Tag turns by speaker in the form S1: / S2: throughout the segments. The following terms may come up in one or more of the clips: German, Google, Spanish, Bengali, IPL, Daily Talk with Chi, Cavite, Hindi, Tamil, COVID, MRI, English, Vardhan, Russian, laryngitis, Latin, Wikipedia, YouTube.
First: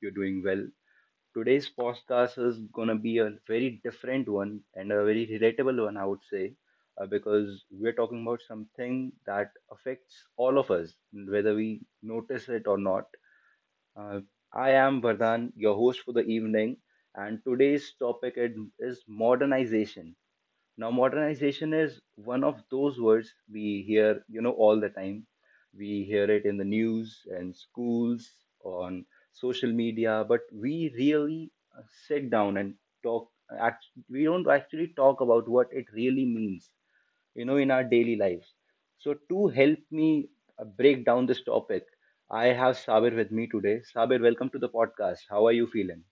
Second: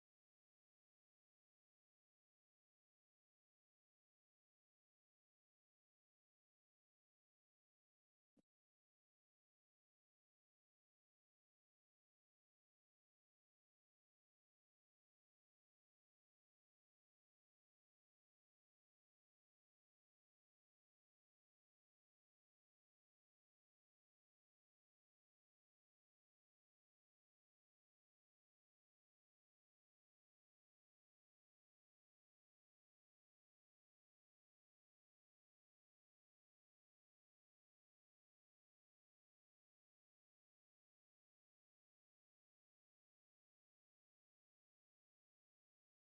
S1: you're doing well. Today's podcast is gonna be a very different one and a very relatable one, I would say, because we're talking about something that affects all of us, whether we notice it or not. Uh, I am Vardhan, your host for the evening, and today's topic is modernization. Now, modernization is one of those words we hear, all the time. We hear it in the news and schools, on social media, but we really uh, sit down and talk. Act, we don't actually talk about what it really means, you know, in our daily lives. So, to help me break down this topic, I have Sabir with me today. Sabir, welcome to the podcast. How are you feeling?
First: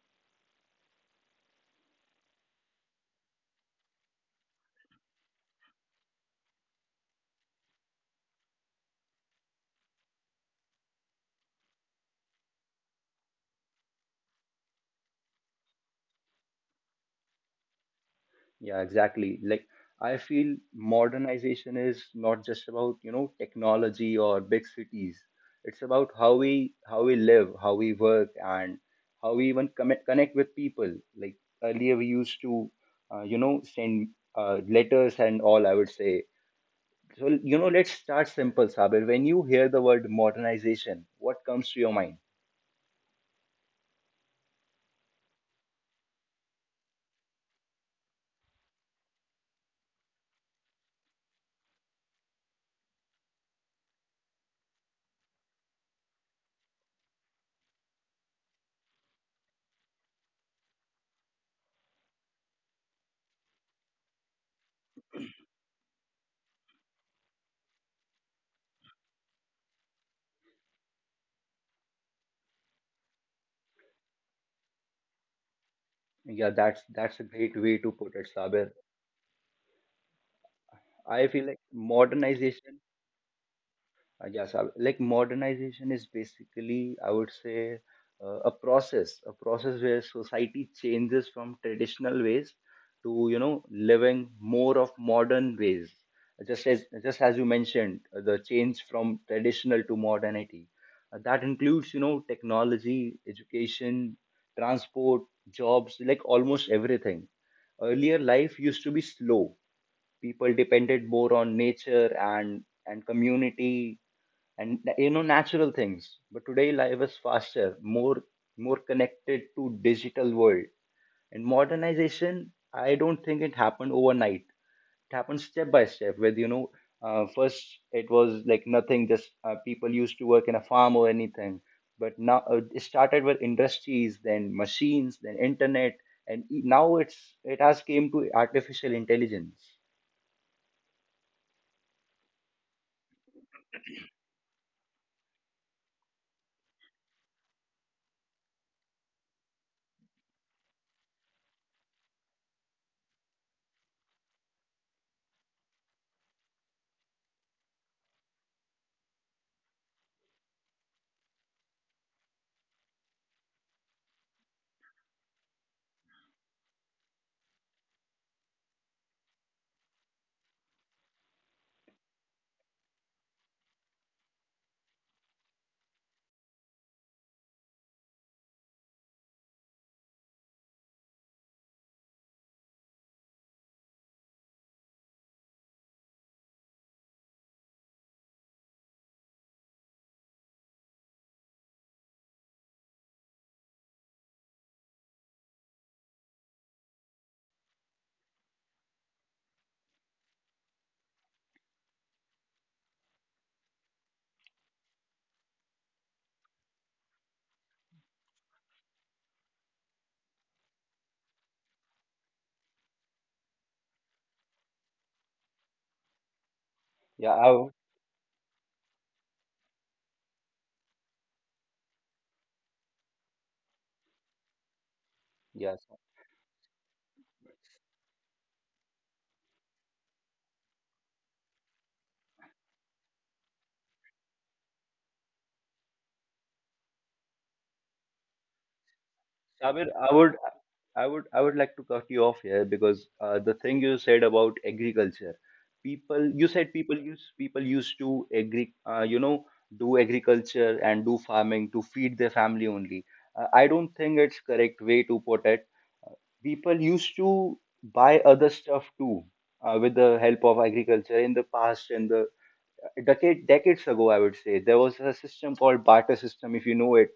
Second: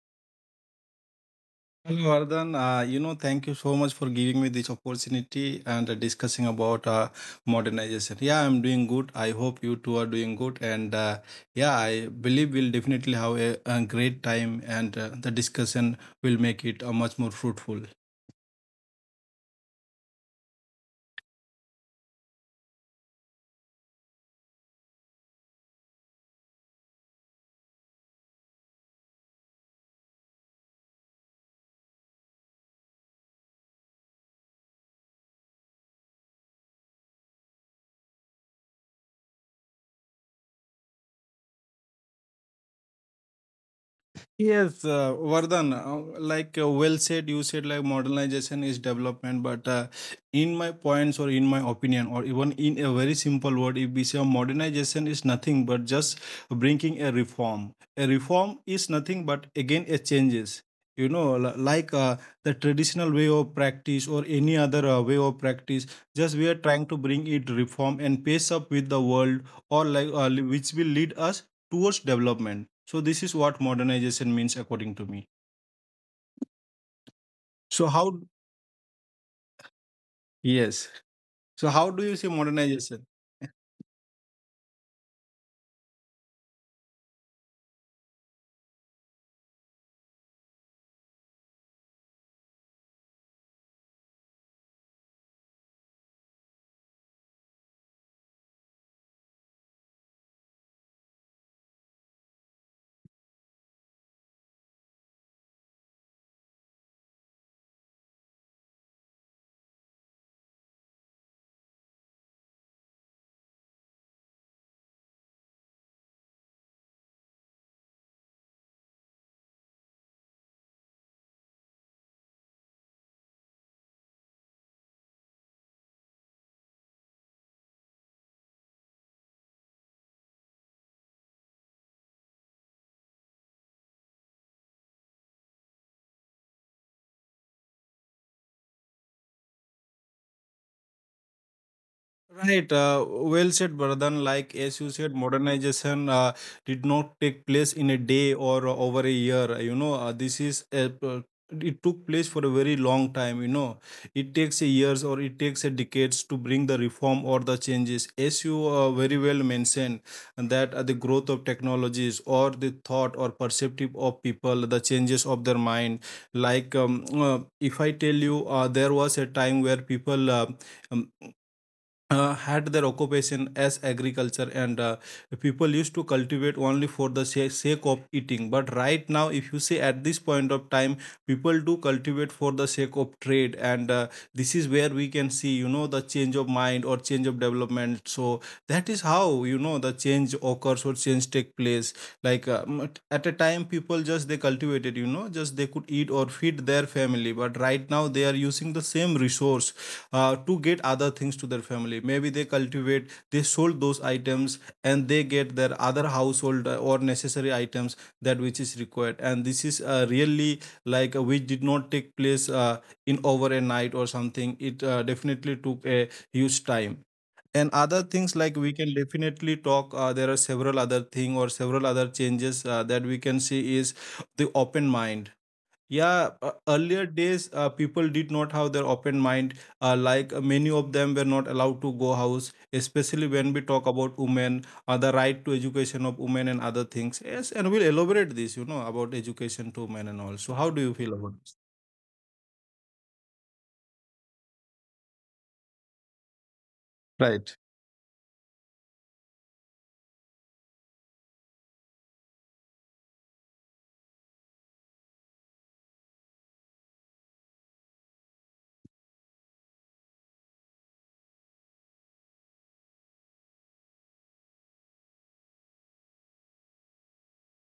S2: Hello, Vardhan. Thank you so much for giving me this opportunity and discussing about modernization. Yeah, I'm doing good. I hope you two are doing good. And yeah, I believe we'll definitely have a great time and the discussion will make it much more fruitful.
S1: Yeah, exactly. Like I feel modernization is not just about, you know, technology or big cities. It's about how we live, how we work, and how we even connect with people. Like earlier, we used to, send letters and all, I would say. So, you know, let's start simple, Sabir. When you hear the word modernization, what comes to your mind?
S2: Yes, Vardhan, well said, you said like modernization is development, but in my points or in my opinion, or even in a very simple word, if we say modernization is nothing but just bringing a reform. A reform is nothing but again a changes. You know, li- like uh, the traditional way of practice or any other way of practice, just we are trying to bring it reform and pace up with the world, or which will lead us towards development. So this is what modernization means according to me.
S1: Yeah, that's a great way to put it,
S2: So how
S1: Sabir. I
S2: yes.
S1: feel like
S2: So how do you see
S1: modernization
S2: modernization?
S1: Yes, like modernization is basically, I would say, a process, where society changes from traditional ways to, you know, living more of modern ways. Just as you mentioned, the change from traditional to modernity. That includes, you know, technology, education, transport, jobs, like almost everything. Earlier, life used to be slow, people depended more on nature and community and, you know, natural things, but today life is faster, more more connected to digital world. And modernization, I don't think it happened overnight. It happened step by step with, you know, first it was like nothing, just people used to work in a farm or anything, but now it started with industries, then machines, then internet, and now it has came to artificial intelligence.
S2: Right, well said, Vardhan. Like as you said, modernization did not take place in a day or over a year. You know, this is a, p- it took place for a very long time. You know, it takes a years or it takes a decades to bring the reform or the changes. As you very well mentioned, and that the growth of technologies or the thought or perceptive of people, the changes of their mind. If I tell you, there was a time where people. um, had their occupation as agriculture and people used to cultivate only for the sake of eating, but right now, if you see at this point of time, people do cultivate for the sake of trade, and this is where we can see, you know, the change of mind or change of development. So that is how, you know, the change occurs or change take place. At a time people just they cultivated, you know, just they could eat or feed their family, but right now they are using the same resource to get other things to their family. Maybe they cultivate, they sold those items, and they get their other household or necessary items that which is required. And this is really which did not take place in over a night or something. It definitely took a huge time. And
S1: Yeah
S2: other
S1: I
S2: things like we can definitely talk. There are several other thing or several other changes that we can see is the open mind. Yeah,
S1: Yes.
S2: earlier days, people did not have their open mind. Many of them were not allowed to go house, especially when we talk about women, the right to education of women and other things. Yes, and we'll elaborate this, you know, about education to women and all.
S1: Sabir,
S2: So, how do you feel about this?
S1: I would like to cut you off here because the thing you said about agriculture, you said
S2: Right.
S1: people used to you know, do agriculture and do farming to feed their family only. I don't think it's correct way to put it. People used to buy other stuff too, with the help of agriculture in the past, and the decades ago, I would say, there was a system called barter system, if you know it.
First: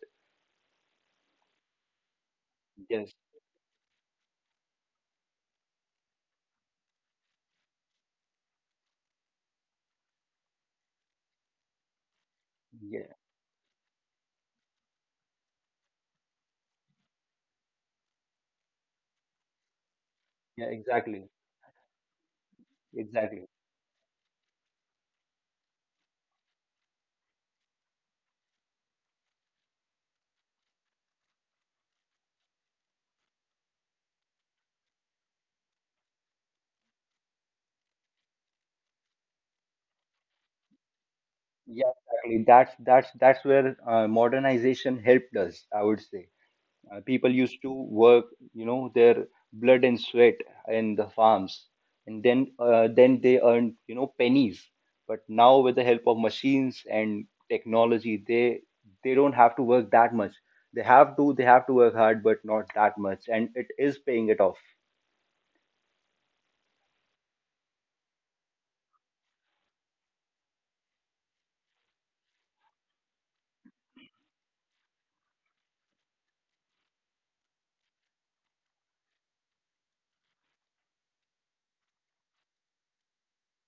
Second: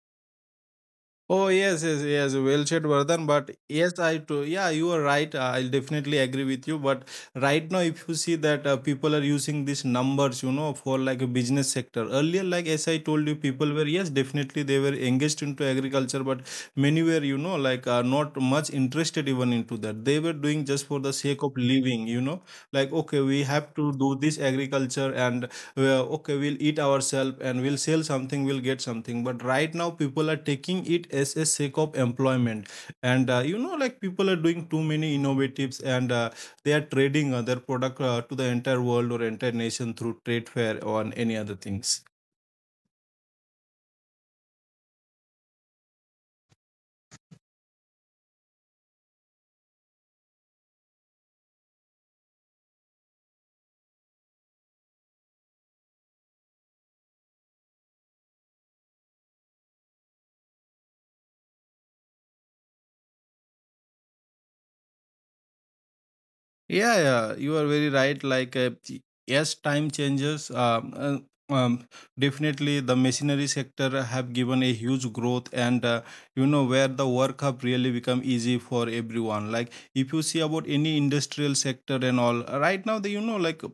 S2: Oh yes, yes, yes. Well said,
S1: Yes.
S2: Vardhan. But yes, I too. Yeah, you are right. I'll definitely agree with you. But right now, if you see that people are using these numbers, you know, for like a business sector. Earlier, like as I
S1: Yeah.
S2: told you, people were, yes, definitely they were engaged into agriculture, but many were, you know, not much interested even into that. They were doing
S1: Yeah.
S2: just for the
S1: Exactly.
S2: sake of living, you know, like okay, we
S1: Exactly.
S2: have to do this agriculture and okay, we'll eat ourselves and we'll sell something, we'll get something, but right now people are taking it as a sake of employment and you know, like people are doing too many innovatives and they are trading their product to the entire world or entire nation through trade fair or any other
S1: Yeah,
S2: things.
S1: exactly. That's where modernization helped us, I would say. People used to work, you know, their blood and sweat in the farms, and then they earned, you know, pennies. But now with the help of machines and technology, they don't have to work that much. They have to work hard, but not that much, and it is paying it off.
S2: Yeah, yeah, you are very right. Yes, time changes. Um, definitely, the machinery sector have given a huge growth, and you know, where the work have really become easy for everyone. Like, if you see about any industrial sector and all, right now, the you know like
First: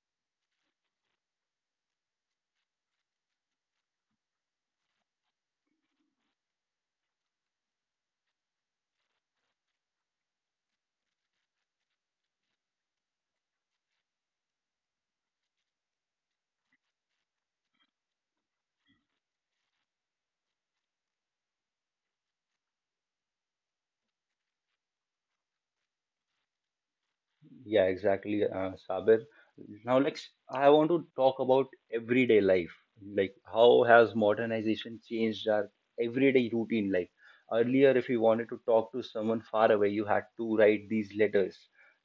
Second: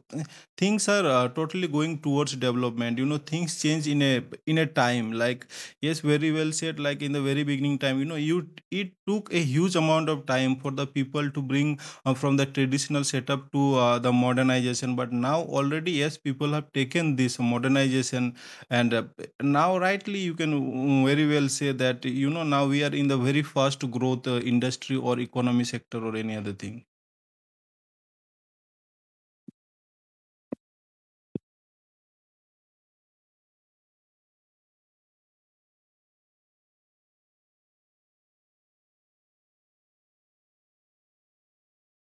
S2: things are totally going towards development. You know, things change in a time. Like, yes, very well said. Like in the very beginning time, you know, you it took a huge amount of time for the people to bring from the traditional setup to the modernization, but now already, yes, people have taken this modernization and now rightly you can, very well say that, you know, now we are in the very fast growth industry or economy sector or any other thing.
S1: Yeah, exactly, Sabir. Now, like, I want to talk about everyday life. Like, how has modernization changed our everyday routine life? Earlier, if you wanted to talk to someone far away, you had to write these letters.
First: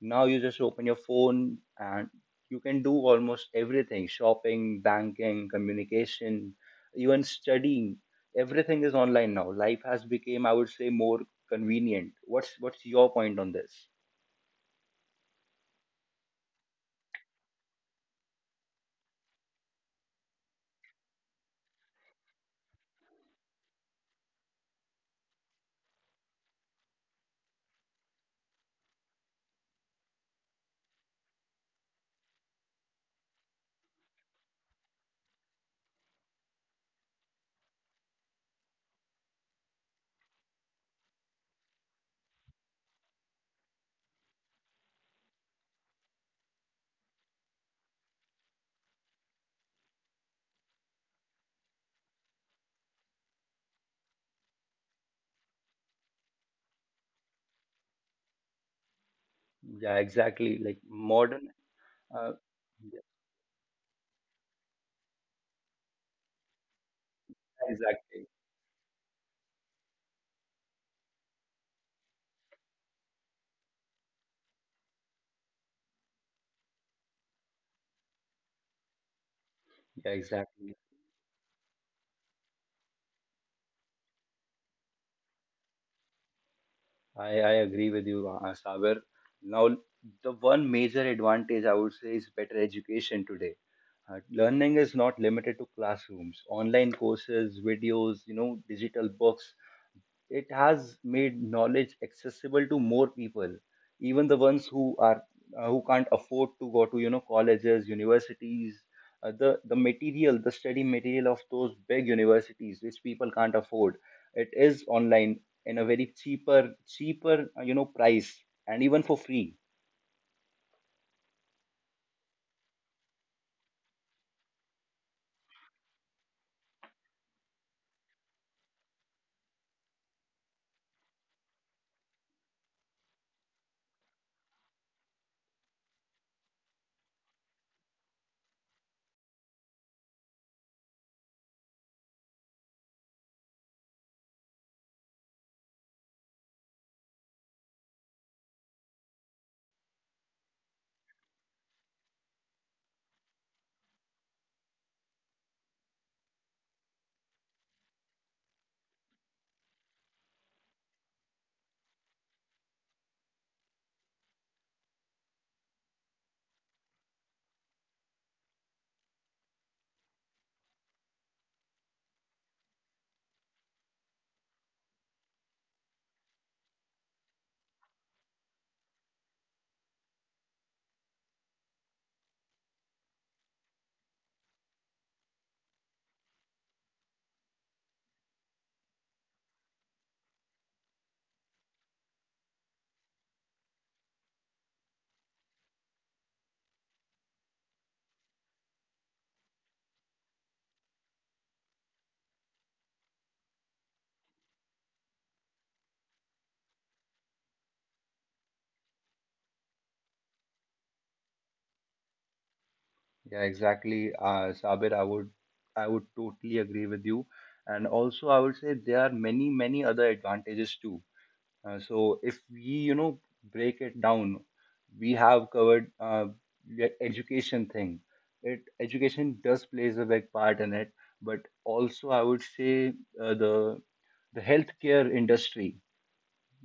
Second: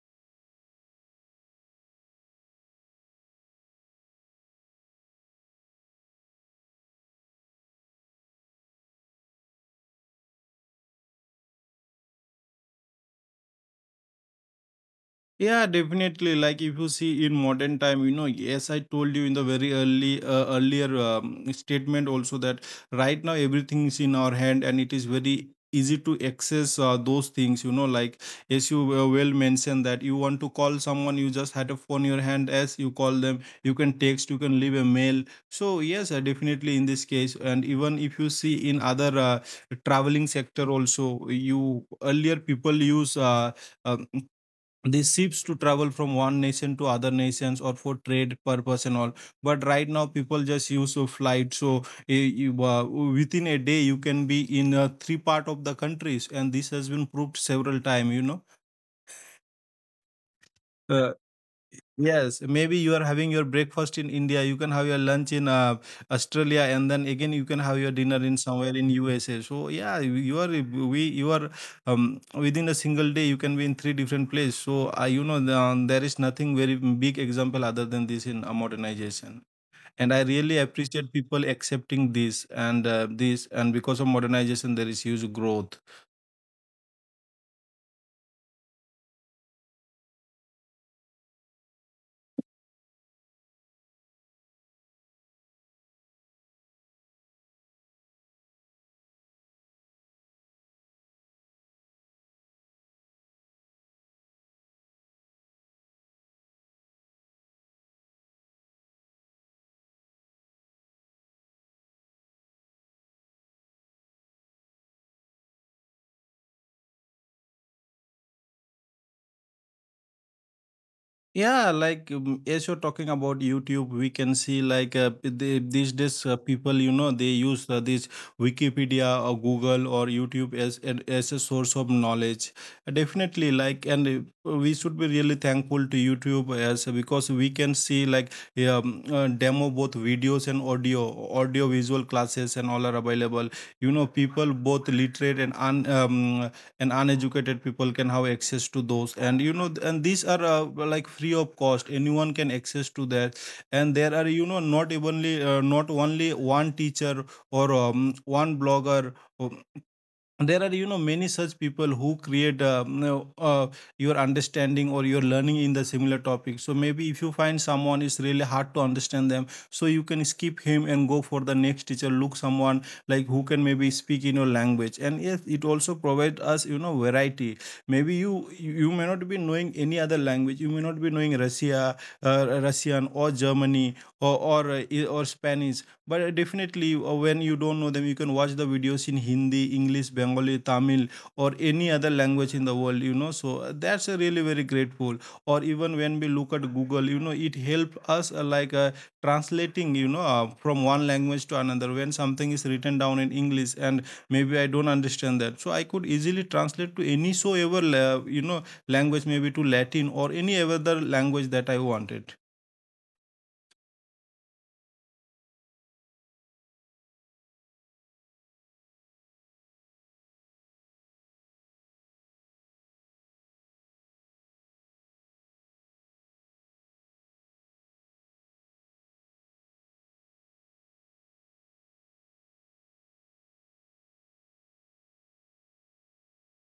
S1: Now, you just open your phone and you can do almost everything: shopping, banking, communication, even studying. Everything is online now. Life has become, I would say, more convenient. What's your point on this?
S2: Yeah, definitely. Like if you see in modern time, you know, yes, I told you in the very early earlier statement also that right now everything is in our hand and it is very easy to access those things. You know, like as you well mentioned that you want to call someone, you just had a phone in your hand. As you call them, you can text, you can leave a mail. So yes, definitely in this case, and even if you see in other traveling sector also, you earlier people use. Um, these ships to travel from one nation to other nations or for trade purpose and all, but right now people just use a flight. So within a day you can be in three part of the countries, and this has been proved several time, you know.
S1: Yeah, exactly.
S2: uh,
S1: Uh,
S2: Yes, maybe you
S1: yeah,
S2: are having your breakfast in India, you can have your lunch in Australia, and then again you can have your dinner
S1: exactly.
S2: in somewhere in USA. So yeah, you are we you are within a single day you can be in three different places. So you know, there is nothing very big example other than this in modernization.
S1: Yeah,
S2: And I really
S1: exactly.
S2: appreciate people accepting this and and because of modernization there is huge growth.
S1: I agree with you, Saber. Now, the one major advantage, I would say, is better education today. Learning is not limited to classrooms. Online courses, videos, you know, digital books, it has made knowledge accessible to more people, even the ones who are who can't afford to go to, you know, colleges, universities. Uh, the material the study material of those big universities, which people can't afford, it is online in a very cheaper you know, price, and even for free.
S2: Yeah, as you're talking about YouTube, we can see like these days people, you know, they use this Wikipedia or Google or YouTube as as a source of knowledge. Definitely, like, and we should be really thankful to YouTube as because we can see like demo both videos and audio visual classes and all are available. You know, people both literate and and uneducated people can have access to those, and you know, and these are like free of cost, anyone can access to that, and there are, you know, not only one teacher or one blogger, or there are, you know, many such people who create your understanding or your learning in the similar topic. So maybe if you find someone is really hard to understand them, so you can skip him and go for the next teacher, look someone like who can maybe speak in your language. And yes, it also provides us, you know, variety. Maybe you may not be knowing any other language, you may not be knowing russian or germany or or spanish, but definitely, when you don't know them, you can watch the videos in Hindi, English, Bengali, Tamil, or any other language in the world. You know, so that's a really very grateful. Or even when we look at Google, you know, it helps us translating. You know, from one language to another. When something is written down in English, and maybe I don't understand that, so I could easily translate to any so ever you know, language, maybe to Latin or any other language that I wanted.
S1: Yeah, exactly, Sabir. I would totally agree with you, and also I would say there are many other advantages too. So if we, you know, break it down, we have covered the education thing. It Education does plays a big part in it, but also I would say uh, the the healthcare industry.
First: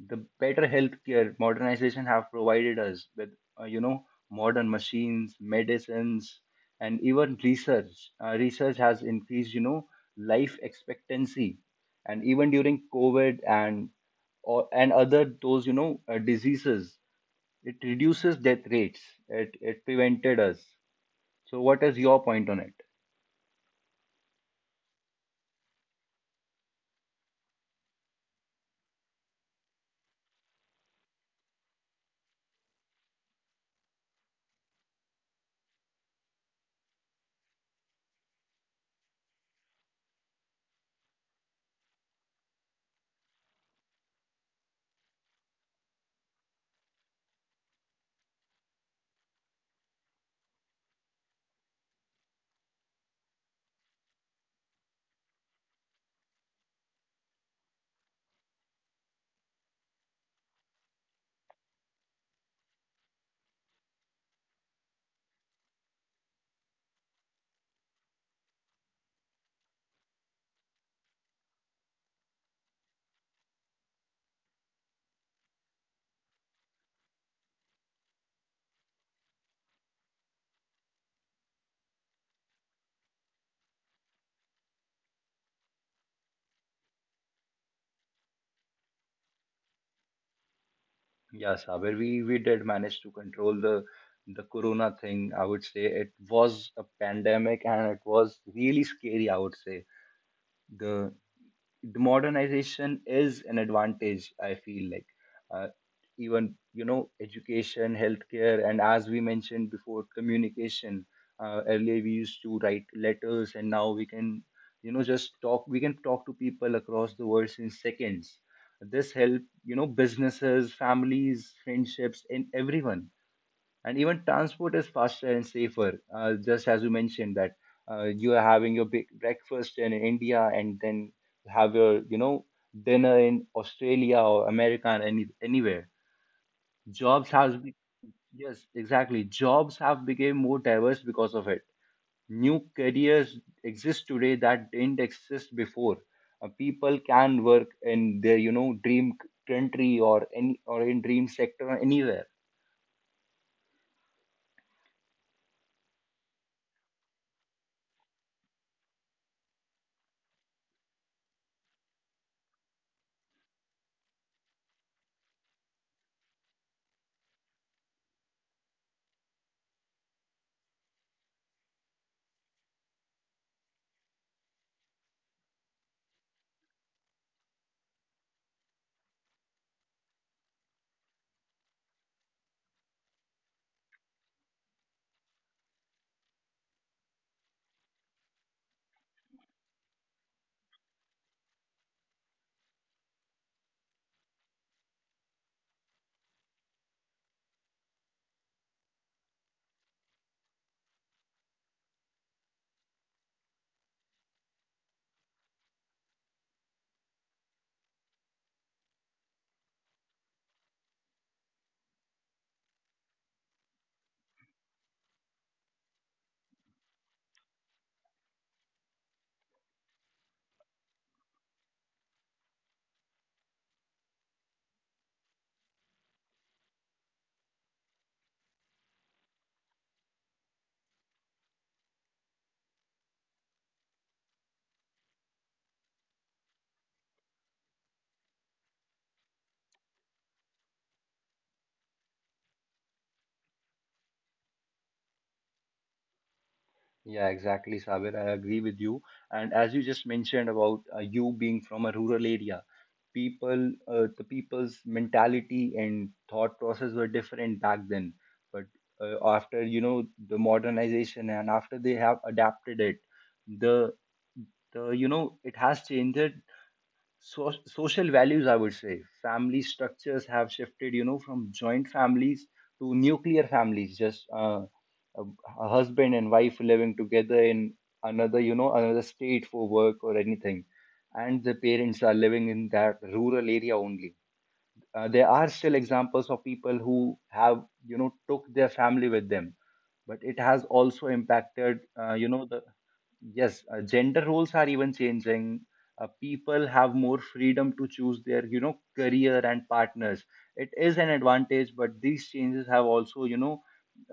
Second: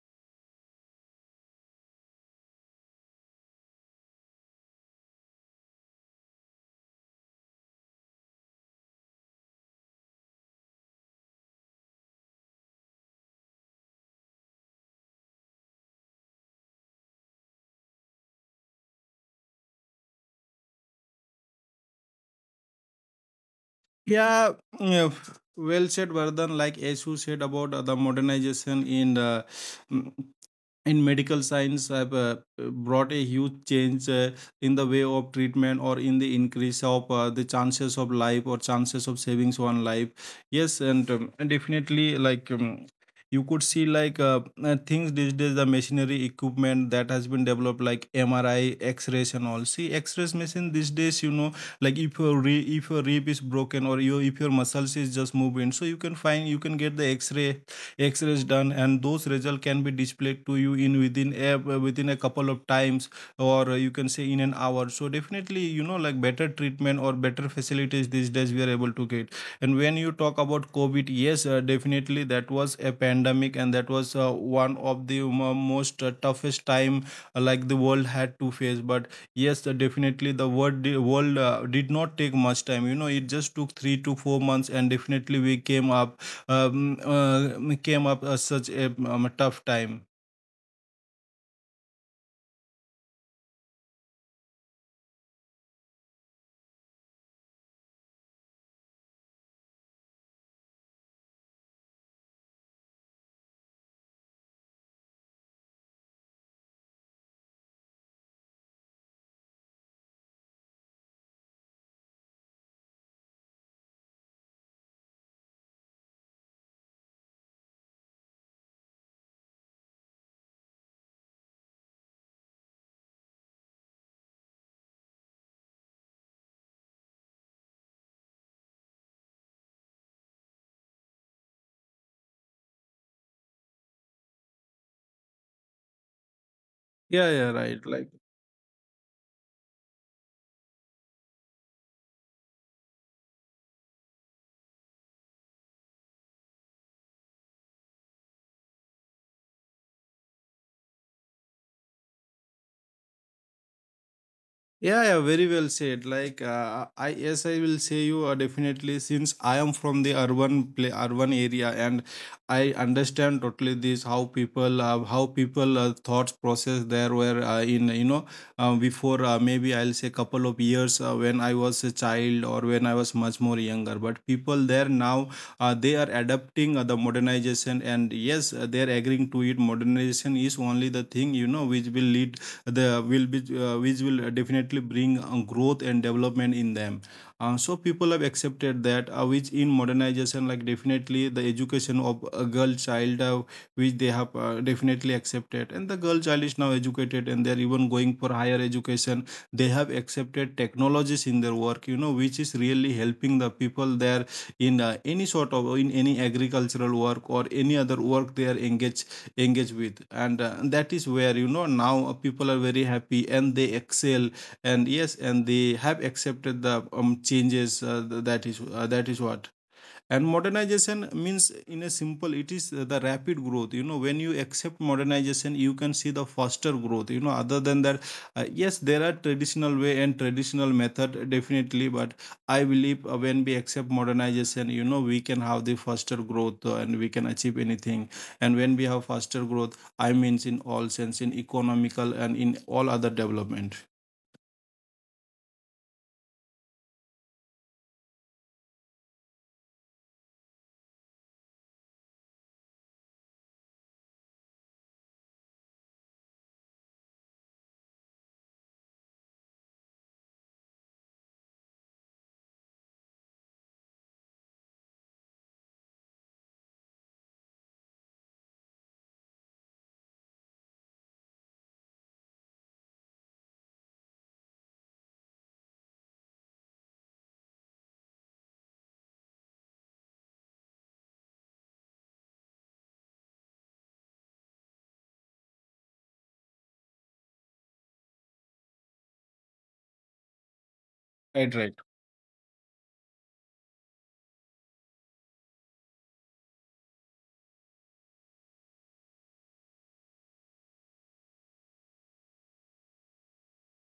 S1: The better healthcare, modernization have provided us with you know, modern machines, medicines, and even research. Uh, research has increased, you know, life expectancy, and even during covid and or and other those, you know, diseases, it reduces death rates. It prevented us. So what is your point on it?
S2: Yeah, yeah, well said, Vardhan. Like Ashu said about the modernization in mm, in medical science have brought a huge change in the way of treatment or in the increase of the chances of life or chances of savings one life. Yes, and definitely like. You could see things these days, the machinery equipment that has been developed like MRI, x-rays and all. See, x-rays machine these days, you know, like if your rib is broken or your if your muscles is just moving, so you can find, you can get the x-rays done, and those results can be displayed to you in within a couple of times, or you can say in an hour. So definitely, you know, like better treatment or better facilities these days we are able to get. And when you talk about COVID, yes, definitely that was a pandemic and that was one of the most toughest time like the world had to face. But yes, definitely the world did not take much time, you know, it just took 3 to 4 months and definitely we came up, came up as such a a tough time.
S1: Yeah, Saber, we did manage to control the corona thing. I would say it was a pandemic and it was really scary, I would say. The modernization is an advantage, I feel, like uh, even, you know, education, healthcare, and as we mentioned before, communication. Uh, earlier we used to write letters, and now we can, you know, just talk. We can talk to people across the world in seconds. This help, you know, businesses, families, friendships, and everyone. And even transport is faster and safer, just as you mentioned that you are having your big breakfast in India, and then have your, you know, dinner in Australia or America and anywhere.
S2: Yeah,
S1: jobs
S2: yeah,
S1: has be-
S2: right. Like.
S1: yes, exactly, jobs have become more diverse because of it. New careers exist today that didn't exist before. Uh, people can work in their, you know, dream country or any or in dream sector or anywhere.
S2: Yeah, yeah, very well said. Like, I, yes, I will say you, definitely, since I am from the urban area, and I understand totally this how people thoughts process there were in, you know, before, maybe I'll say couple of years when I was a child or when I was much more younger. But people there now, they are adapting the modernization, and yes, they are agreeing to it. Modernization is only the thing, you know, which will lead, the will be which will definitely bring growth and development in them, so people have accepted that, which in modernization, like definitely the education of a girl child, which they have definitely accepted, and the girl child is now educated and they're even going for higher education. They have accepted technologies in their work, you know, which is really helping the people there in any sort of, in any agricultural work or any other work they are engage with, and that is where, you know, now people are very happy and they excel. And yes, and they have accepted the changes, that is, that is what. And modernization means, in a simple, it is the rapid growth, you know, when you accept modernization you can see the faster growth, you know. Other than that, yes, there are traditional way and traditional method, definitely, but I believe, when we accept modernization, you know, we can have the faster growth, and we can achieve anything. And when we have faster growth, I means in all sense, in economical and in all other development.
S1: Yeah, exactly, Sabir. I agree with you. And as you just mentioned about you being from a rural area, the people's mentality and thought process were different back then. But after, you know, the modernization and after they have adapted it, the the you know it has changed. So, social values, I would say, family structures have shifted, you know, from joint families to nuclear families. Just a, a husband and wife living together in another, you know, another state for work or anything, and the parents are living in that rural area only. Uh, there are still examples of people who have, you know, took their family with them, but it has also impacted,
S2: Right.
S1: you know, the, yes, gender roles are even changing. Uh, people have more freedom to choose their, you know, career and partners. It is an advantage, but these changes have also, you know,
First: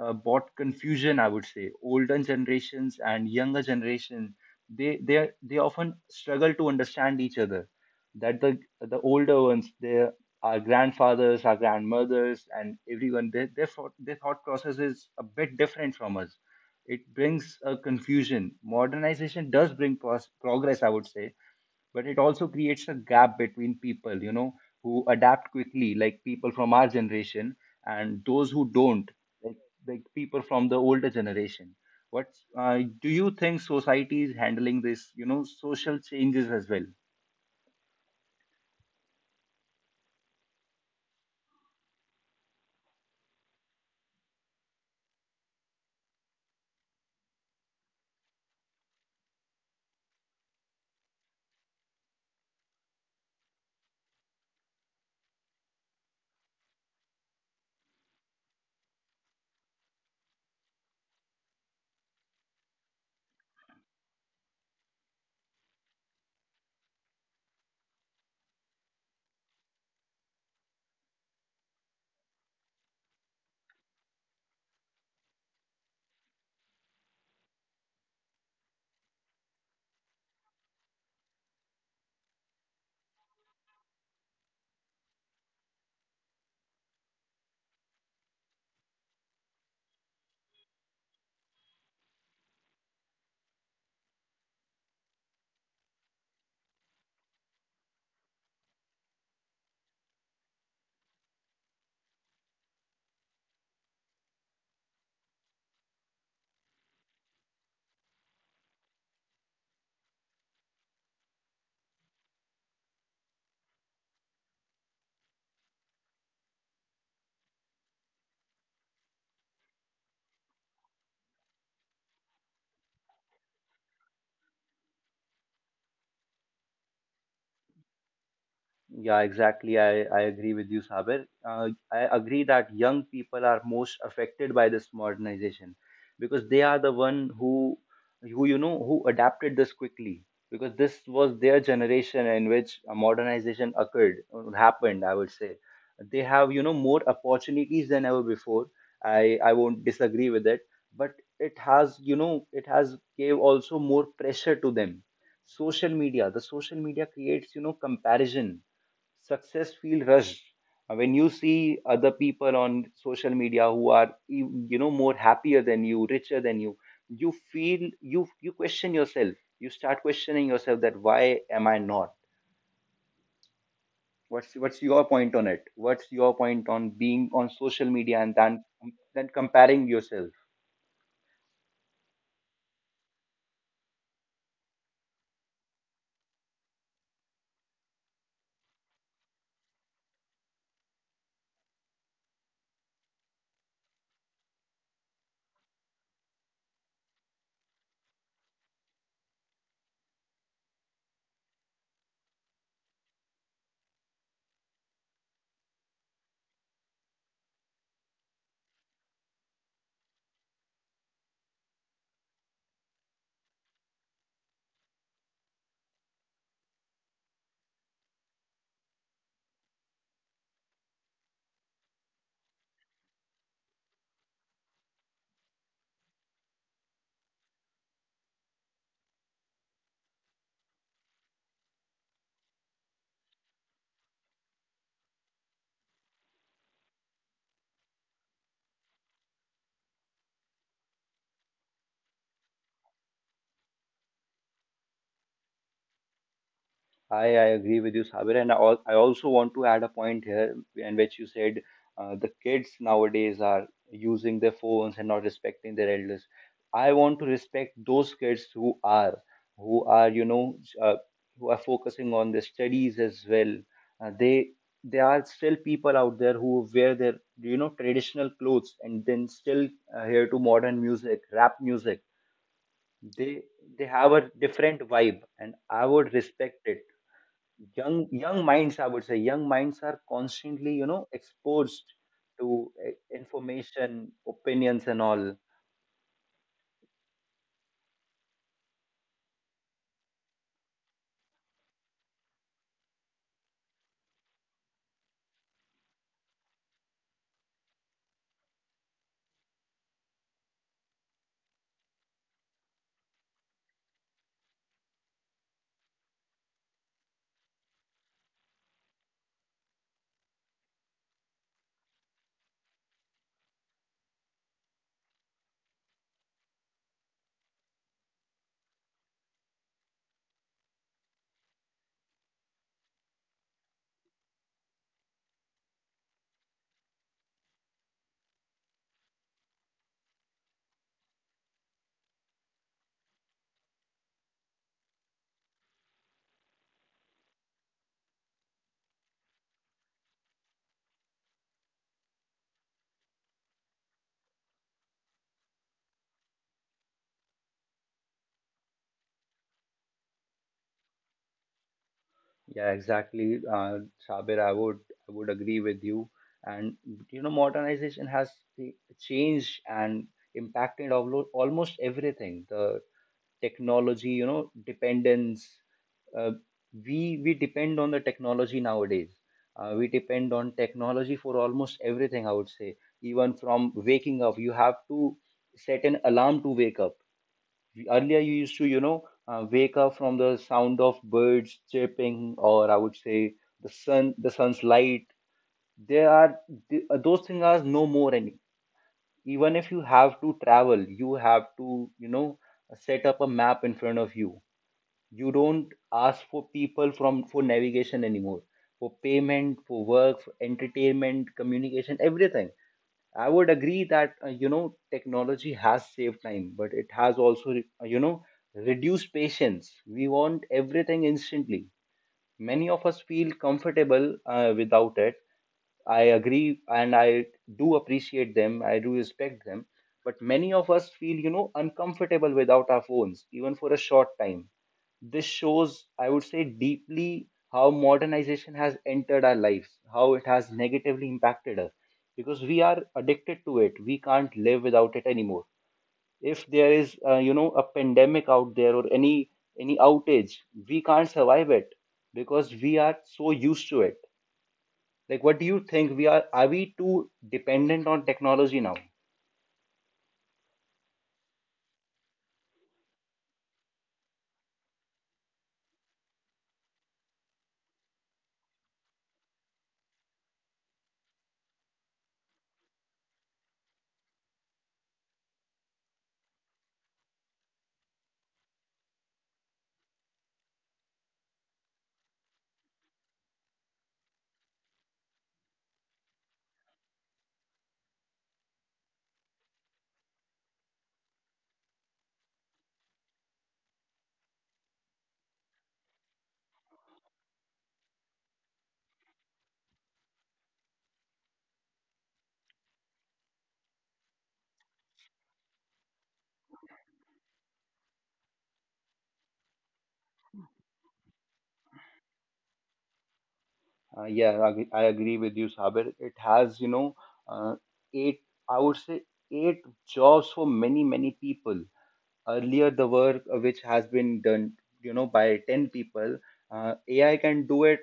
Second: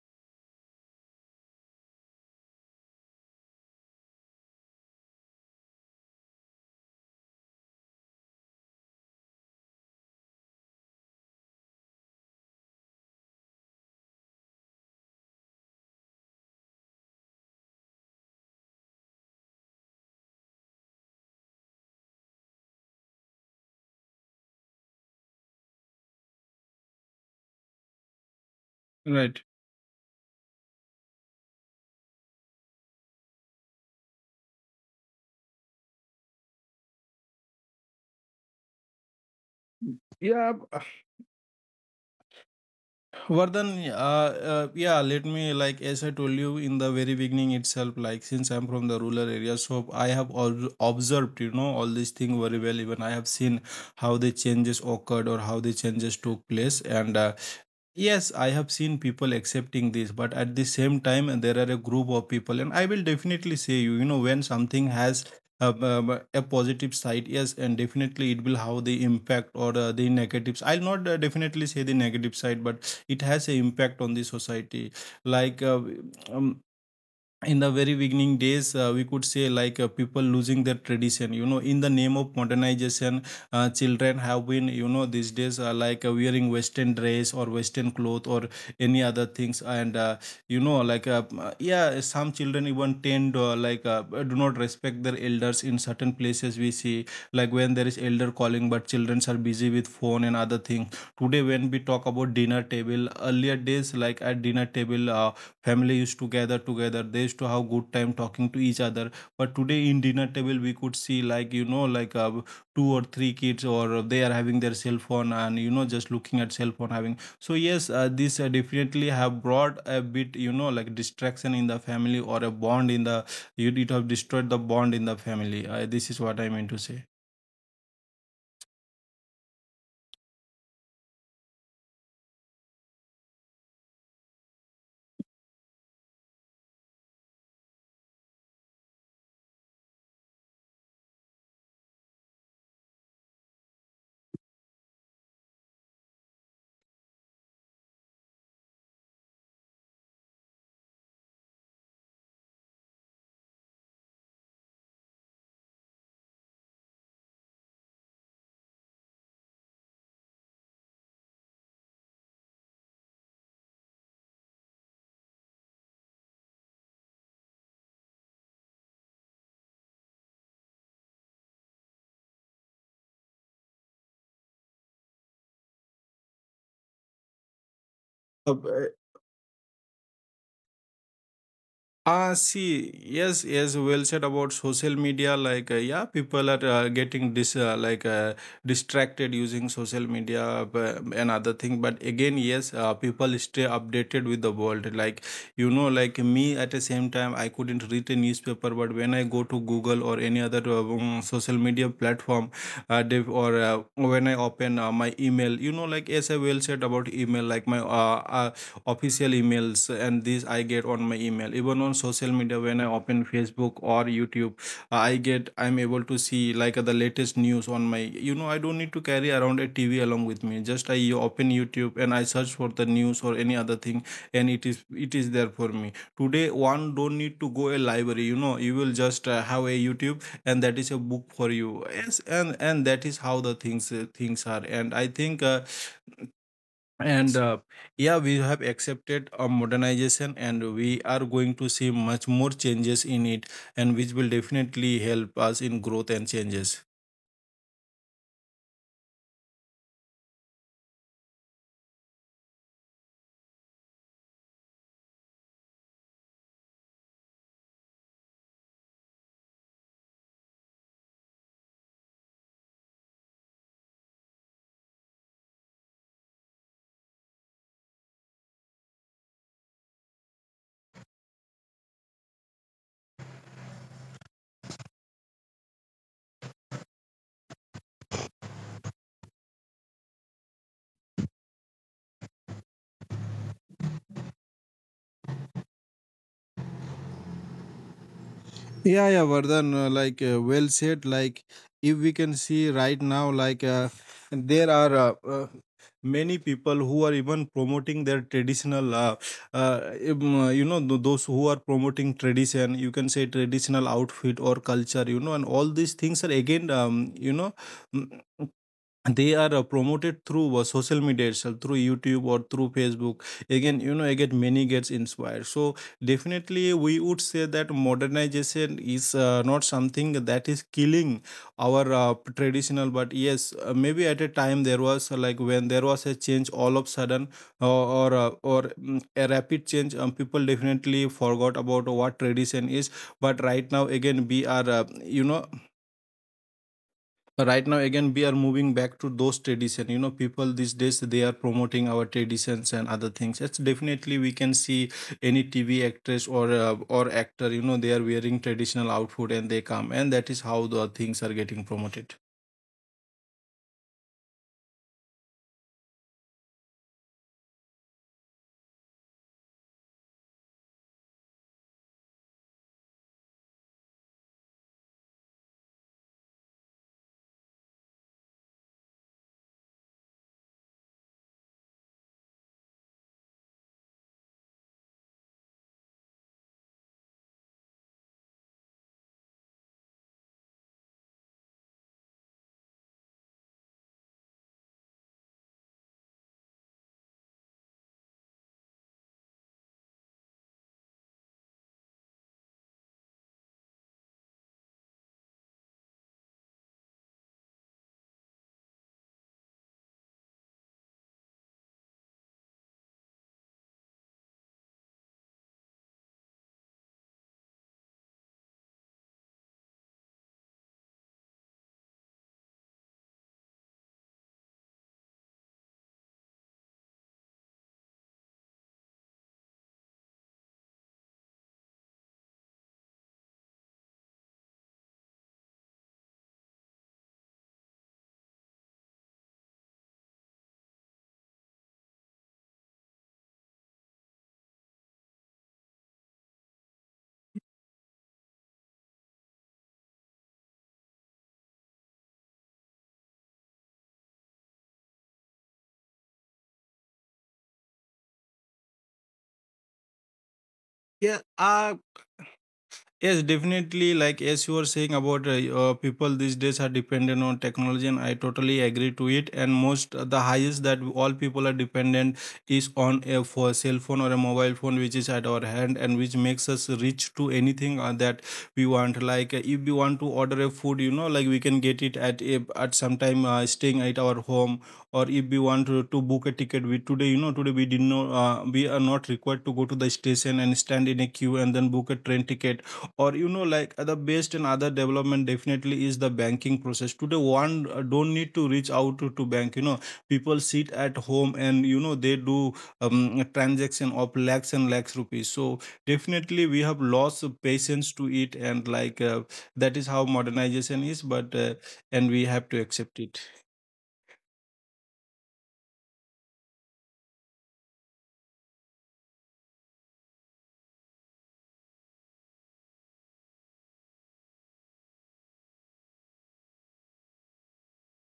S1: brought confusion, I would say. Older generations and younger generation, they often struggle to understand each other. That the older ones, they, our grandfathers, our grandmothers, and everyone, their their thought process is a bit different from us. It brings a confusion. Modernization does bring progress, I would say, but it also creates a gap between people, you know, who adapt quickly, like people from our generation, and those who don't.
S2: Right.
S1: like, like people from the older generation. What do you think society is handling this, you know, social changes as well?
S2: Yeah. Vardhan, yeah, let me, like, as I told you in the very beginning itself, like, since I'm from the rural area, so I have observed, you know, all these things very well. Even I have seen how the changes occurred or how the changes took place. And yes, I have seen people accepting this, but at the same time, and there are a group of people, and I will definitely say you, you know, when something has a positive side, yes, and definitely it will have the impact or the negatives. I'll not definitely say the negative side, but it has an impact on the society. Like, um, in the very beginning days, we could say like people losing their tradition, you know, in the name of modernization. Children have been, you know, these days, wearing western dress or western cloth or any other things. And you know, yeah, some children even tend, do not respect their elders. In certain places we see, like when there is elder calling but children are busy with phone and other things. Today when we talk about dinner table, earlier days, like at dinner table, family used to gather together, they used to have good time talking to each other. But today in dinner table, we could see like, you know, two or three kids or they are having their cell phone, and you know, just looking at cell phone having. So yes, this definitely have brought a bit, you know, like distraction in the family, or a bond in the, you, it have destroyed the bond in the family. This is what I mean to say.
S1: Yeah, exactly. I agree with you, Saber. I agree that young people are most affected by this modernization because they are the one who you know, who adapted this quickly, because this was their generation in which a modernization occurred or happened, I would say. They have, you know, more opportunities than ever before. I won't disagree with it, but it has, you know, it has gave also more pressure to them. The social media creates, you know, comparison, success feel rushed. When you see other people on social media who are you know, more happier than you, richer than you, you feel, you question yourself. You start questioning yourself that why am I not, what's your point on it? What's your point on being on social media and
S2: Uh,
S1: then comparing yourself?
S2: Ah, see, yes, yes, well said about social media. Like, yeah, people are getting distracted using social media and other thing. But again, yes, people stay updated with the world. Like, you know, like me at the same time, I couldn't read a newspaper, but when I go to Google or any other, social media platform, dev- or when I open my email, you know, like as I well said about email. Like my, official emails, and these I get on my email. Even on social media when I open Facebook or YouTube, I'm able to see like the latest news on my, you know, I don't need to carry around a TV along with me, just I open YouTube and I search for the news or any other thing, and it is there for me. Today one don't need to go a library, you know, you will just have a YouTube, and that is a book for you. Yes, and that is how the things, things are. And I think, and yeah, we have accepted a modernization and we are going to see much more changes in it, and which will definitely help us in growth and changes.
S1: I agree with you, Sabir, and I also want to add a point here, in which you said the kids nowadays are using their phones and not respecting their elders. I want to respect those kids who are, you know, who are focusing on their studies as well. They There are still people out there who wear their, you know, traditional clothes and then still hear to modern music, rap music. They they have a different vibe, and I would respect it. Young young minds, I would say, young minds are constantly, you know, exposed to information, opinions, and all.
S2: Yeah, yeah, Vardhan, well said. Like if we can see right now, there are many people who are even promoting their traditional, you know, those who are promoting tradition, you can say traditional outfit or culture, you know, and all these things are again, you know, they are promoted through social media itself, through YouTube or through Facebook. Again, you know, again many gets inspired. So definitely, we would say that modernization is not something that is killing our traditional. But yes, maybe at a time there was, like when there was a change all of sudden, a rapid change, people definitely forgot about what tradition is. But right now again we are, you know, right now again we are moving back to those tradition. You know, people these days they are promoting our traditions and other things, it's definitely we can see any TV actress or actor, you know, they are wearing traditional outfit and they come, and that is how the things are getting promoted.
S1: Yeah, exactly. Sabir, I would agree with you. And you know, modernization has the- changed and impacted almost everything. The technology, you know, dependence. uh, we depend on the technology nowadays. We depend on technology for almost everything, I would say. Even from waking up, you have to set an alarm to wake up. Earlier, you used to, you know, wake up from the sound of birds chirping, or I would say the sun the sun's light. There are those things are no more any. Even if you have to travel, you have to, you know, set up a map in front of you. You don't ask for people from for navigation anymore. For payment, for work, for entertainment, communication, everything. I would agree that you know, technology has saved time, but it has also you know, reduced patience. We want everything instantly. Many of us feel comfortable without it. I agree, and I do appreciate them, I do respect them, but many of us feel, you know, uncomfortable without our phones, even for a short time. This shows, I would say, deeply how modernization has entered our lives, how it has negatively impacted us, because we are addicted to it. We can't live without it anymore. If there is you know, a pandemic out there, or any outage, we can't survive it because we are so used to it. Like, what do you think? We are are we too dependent on technology now?
S2: Yeah, I. Yes, definitely. Like as you were saying about, people these days are dependent on technology, and I totally agree to it. And most, the highest that all people are dependent is on a for cell phone or a mobile phone, which is at our hand and which makes us reach to anything that we want. Like, if we want to order a food, you know, like we can get it at a, at some time staying at our home, or if we want to book a ticket. We today, you know, today we did not, we are not required to go to the station and stand in a queue and then book a train ticket, or you know, the best and other development definitely is the banking process. Today one don't need to reach out to bank, you know, people sit at home and you know they do, a transaction of lakhs and lakhs rupees. So definitely we have lost of patience to it. And like, that is how modernization is, but, and we have to accept it.
S1: Yeah, I agree with you, Sabir. It has, you know, uh, eight, I would say, eight jobs for many many people. Earlier, the work which has been done, you know, by 10 people, AI can do it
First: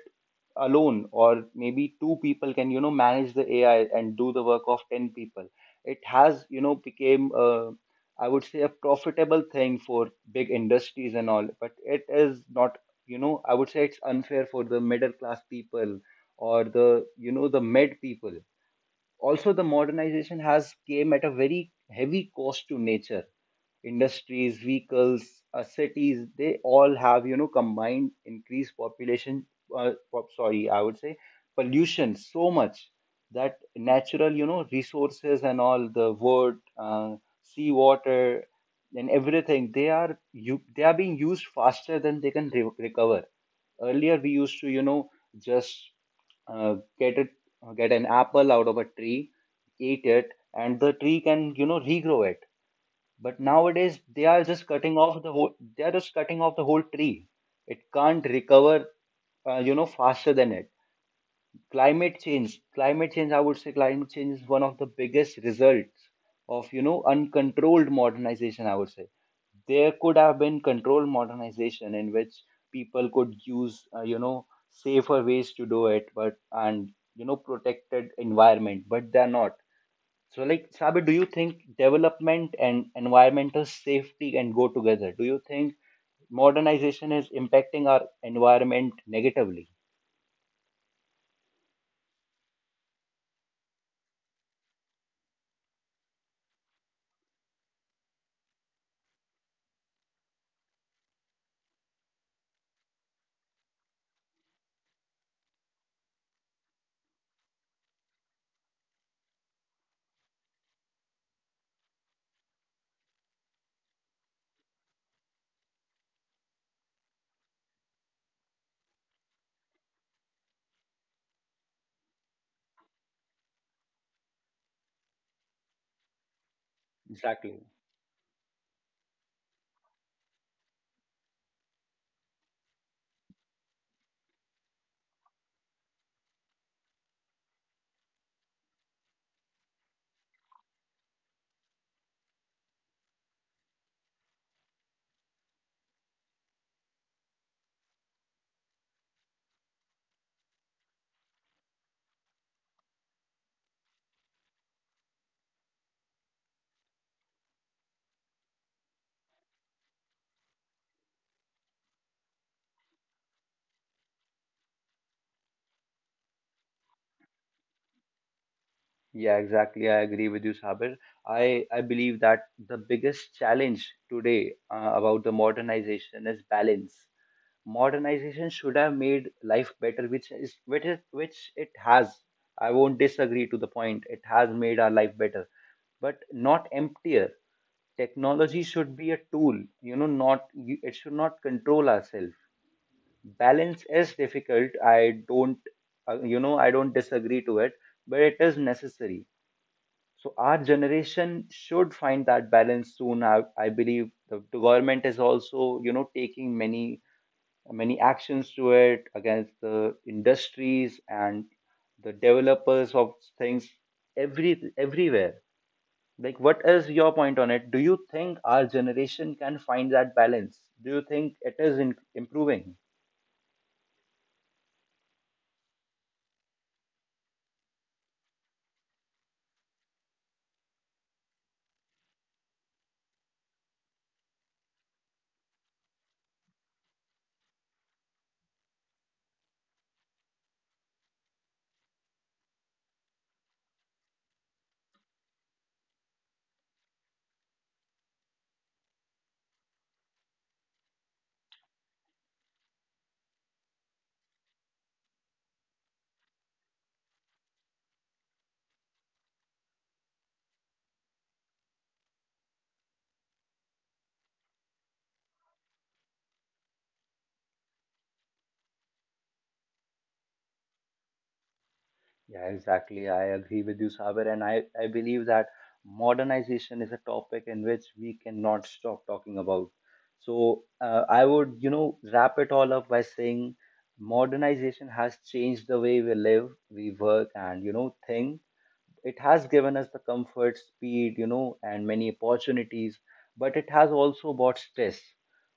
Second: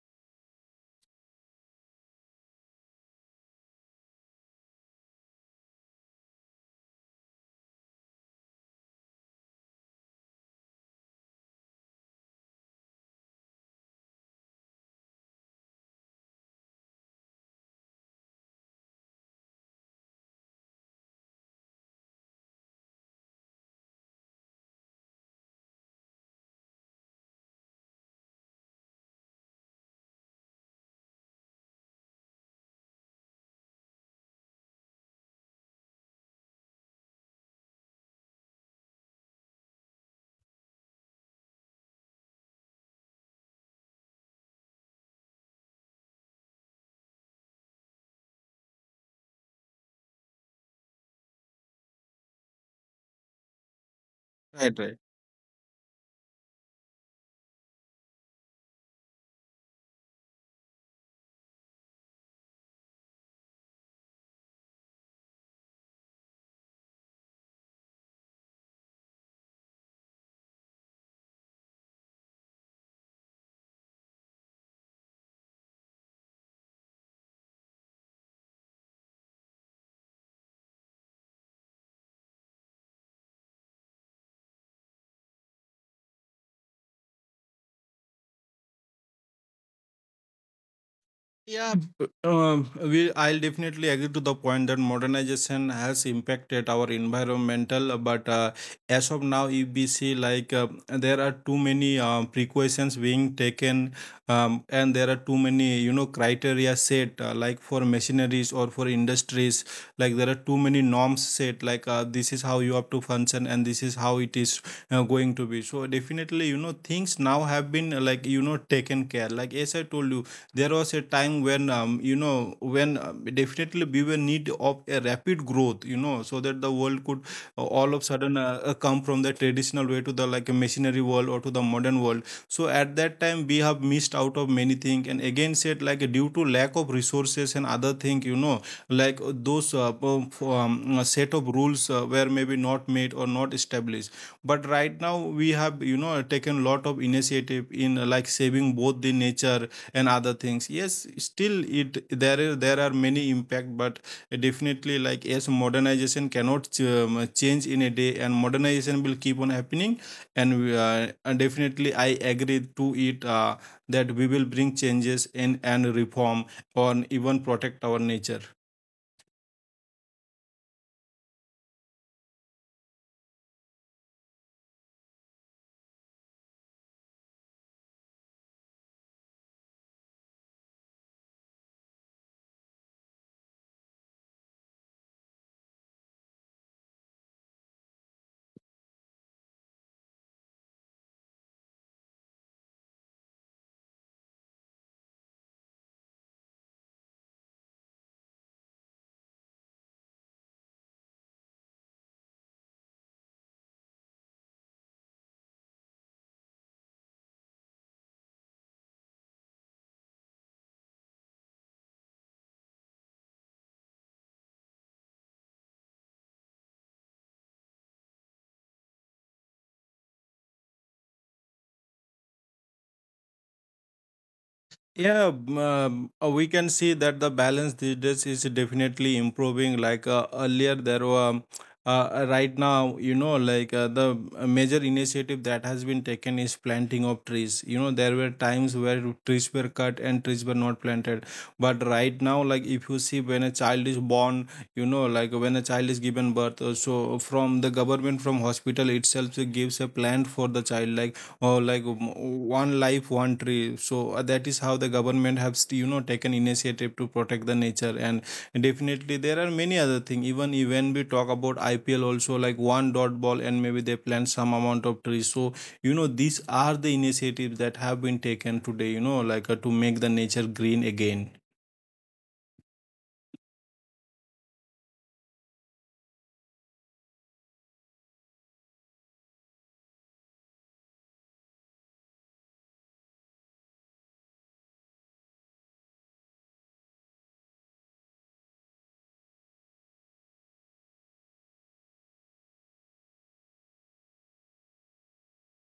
S1: alone, or maybe two people can, you know, manage the AI and do the work of 10 people. It has, you know, became I would say, a profitable thing for big industries and all, but it is not, you know, I would say it's unfair for the middle class people, or the, you know, the med people. Also, the modernization has came at a very heavy cost to nature. Industries, vehicles, cities, they all have, you know, combined increased population, I would say pollution so much that natural, you know, resources and all the wood, sea water, and everything, they are you, they are being used faster than they can recover. Earlier, we used to, you know, just get it, get an apple out of a tree, eat it, and the tree can, you know, regrow it. But nowadays, they are just
S2: Right, right.
S1: cutting off the whole, they are just cutting off the whole tree. It can't recover you know, faster than it. Climate change, I would say, climate change is one of the biggest results of, you know, uncontrolled modernization, I would say. There could have been controlled modernization in which people could use, you know, safer ways to do it. But and you know, protected environment, but they're not. So like, Sabi, do you think development and environmental safety can go together? Do you think modernization is impacting our environment negatively?
S2: Yeah, b- we, I'll definitely agree to the point that modernization has impacted our environmental, but, as of now, if we see like, there are too many, precautions being taken, and there are too many, you know, criteria set, like for machineries or for industries, like there are too many norms set like, this is how you have to function and this is how it is going to be. So definitely, you know, things now have been, like, you know, taken care, like as I told you, there was a time when, you know, when, definitely we were need of a rapid growth, you know, so that the world could
S1: Exactly.
S2: all of sudden come from the traditional way to the like a machinery world or to the modern world. So at that time we have missed out of many things, and again said, like due to lack of resources and other thing, you know, like those set of rules were maybe not made or not established. But right now we have, you know, taken a lot of initiative in, like saving both the nature and other things. Yes, still it there is there are many impact, but definitely like yes, modernization cannot change in a day, and modernization will keep on happening. And we, and definitely I agree to it, that we will bring changes in and reform, or even protect our nature.
S1: Yeah, exactly. I agree with you, Sabir. I believe that the biggest challenge today, about the modernization, is balance. Modernization should have made life better, which is which it has. I won't disagree to the point. It has made our life better, but not emptier. Technology should be a tool, you know, not you, it should not control ourselves. Balance is difficult. I don't, you know, I don't disagree to it, but it is necessary, so our generation should find that balance soon. I believe the government is also, you know, taking many many actions to it against the industries and the developers of things everywhere. Like, what is your point on it? Do you think our generation can find that balance? Do you think it is in, improving?
S2: We can see that the balance these days is definitely improving. Like, earlier, there were, right now, you know, the major initiative that has been taken is planting of trees. You know, there were times where trees were cut and trees were not planted. But right now, like if you see when a child is born, you know, like when a child is given birth, so from the government, from hospital itself, it gives a plant for the child, like or like, one life one tree. So, that is how the government has, you know, taken initiative to protect the nature. And definitely there are many other things, even when we talk about IPL also, like one dot ball and maybe they plant some amount of trees. So you know, these are the initiatives that have been taken today, you know, to make the nature green again.
S1: Yeah, exactly. I agree with you, Saber, and I believe that modernization is a topic in which we cannot stop talking about. So I would, you know, wrap it all up by saying modernization has changed the way we live, we work, and you know, think. It has given us the comfort, speed, you know, and many opportunities, but it has also brought stress.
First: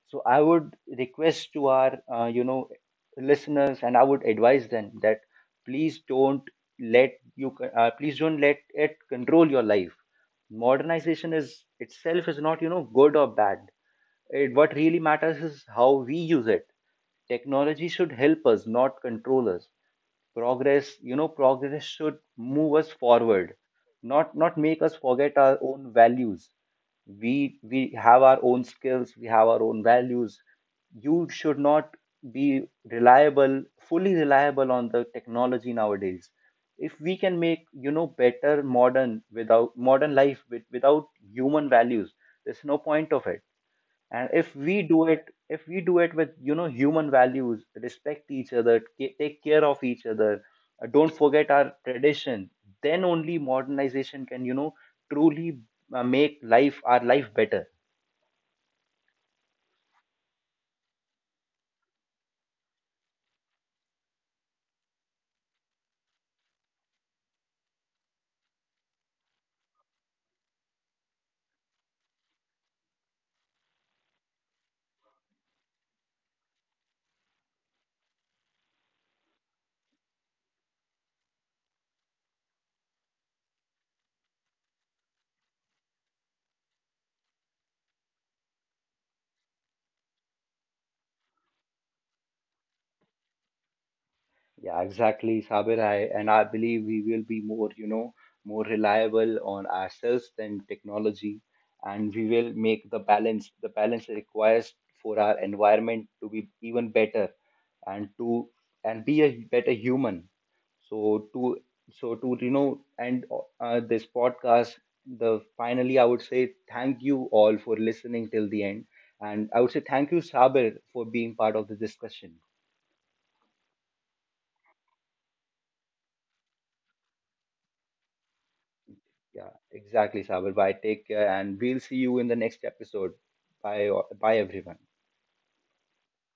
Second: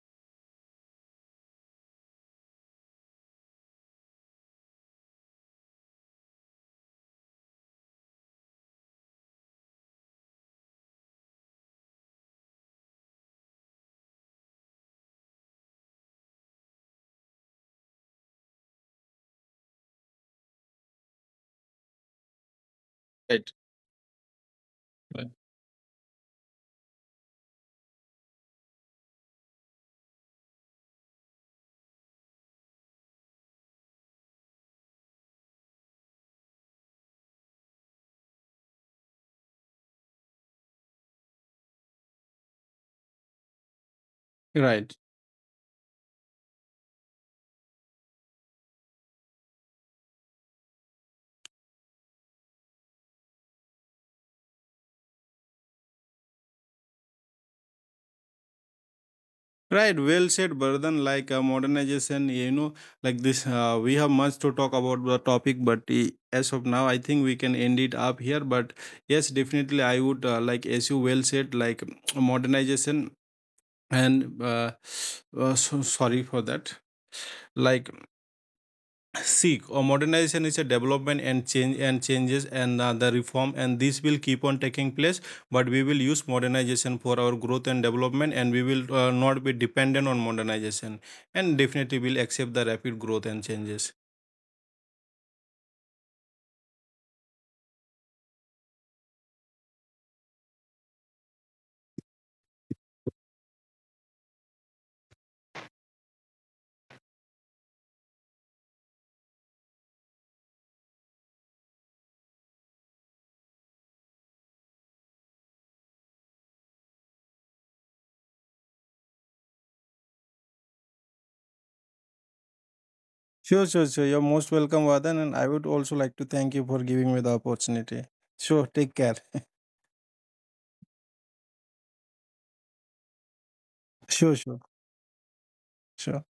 S1: So I would request to our, you know, listeners, and I would advise them that please don't please don't let it control your life. Modernization is itself is not, you know, good or bad. It, what really matters is how we use it. Technology should help us, not control us. Progress, you know, progress should move us forward, not make us
S2: Right.
S1: forget our own values. We have our own skills, we have our own values. You should not be reliable, fully reliable on the technology nowadays. If we can make, you know, better modern, without modern life with, without human values, there's no point of it. And
S2: Right.
S1: if we do it with, you know, human values, respect each other, take care of each other, don't forget our tradition, then only modernization can, you know, truly make life our life better.
S2: Right, well said, Bardhan. Like, modernization, you know, like this, we have much to talk about the topic, but, as of now, I think we can end it up here. But yes, definitely, I would, like, as you well said, like modernization and so sorry for that. Like, seek or modernization is a development and change and changes and, the reform, and this will keep on taking place. But we will use modernization for our growth and development, and we will, not be dependent on modernization, and definitely will accept the rapid growth and changes.
S1: Yeah, exactly, Sabir. I, and I believe we will be more, you know, more reliable on ourselves than technology, and we will make the balance requires for our environment to be even better, and to and be a better human. So to so to you know, and this podcast, the finally, I would say thank you all for listening till the end, and I would say thank you, Sabir, for being part of the discussion.
S2: Sure, sure, sure. You're most welcome, Vadan, and I would also like to thank you for giving me the opportunity. Sure, take care.
S1: Yeah, exactly, Sabir. Bye. Take care, and we'll see you in the next episode. Bye,
S2: Sure,
S1: bye,
S2: sure,
S1: everyone.
S2: sure.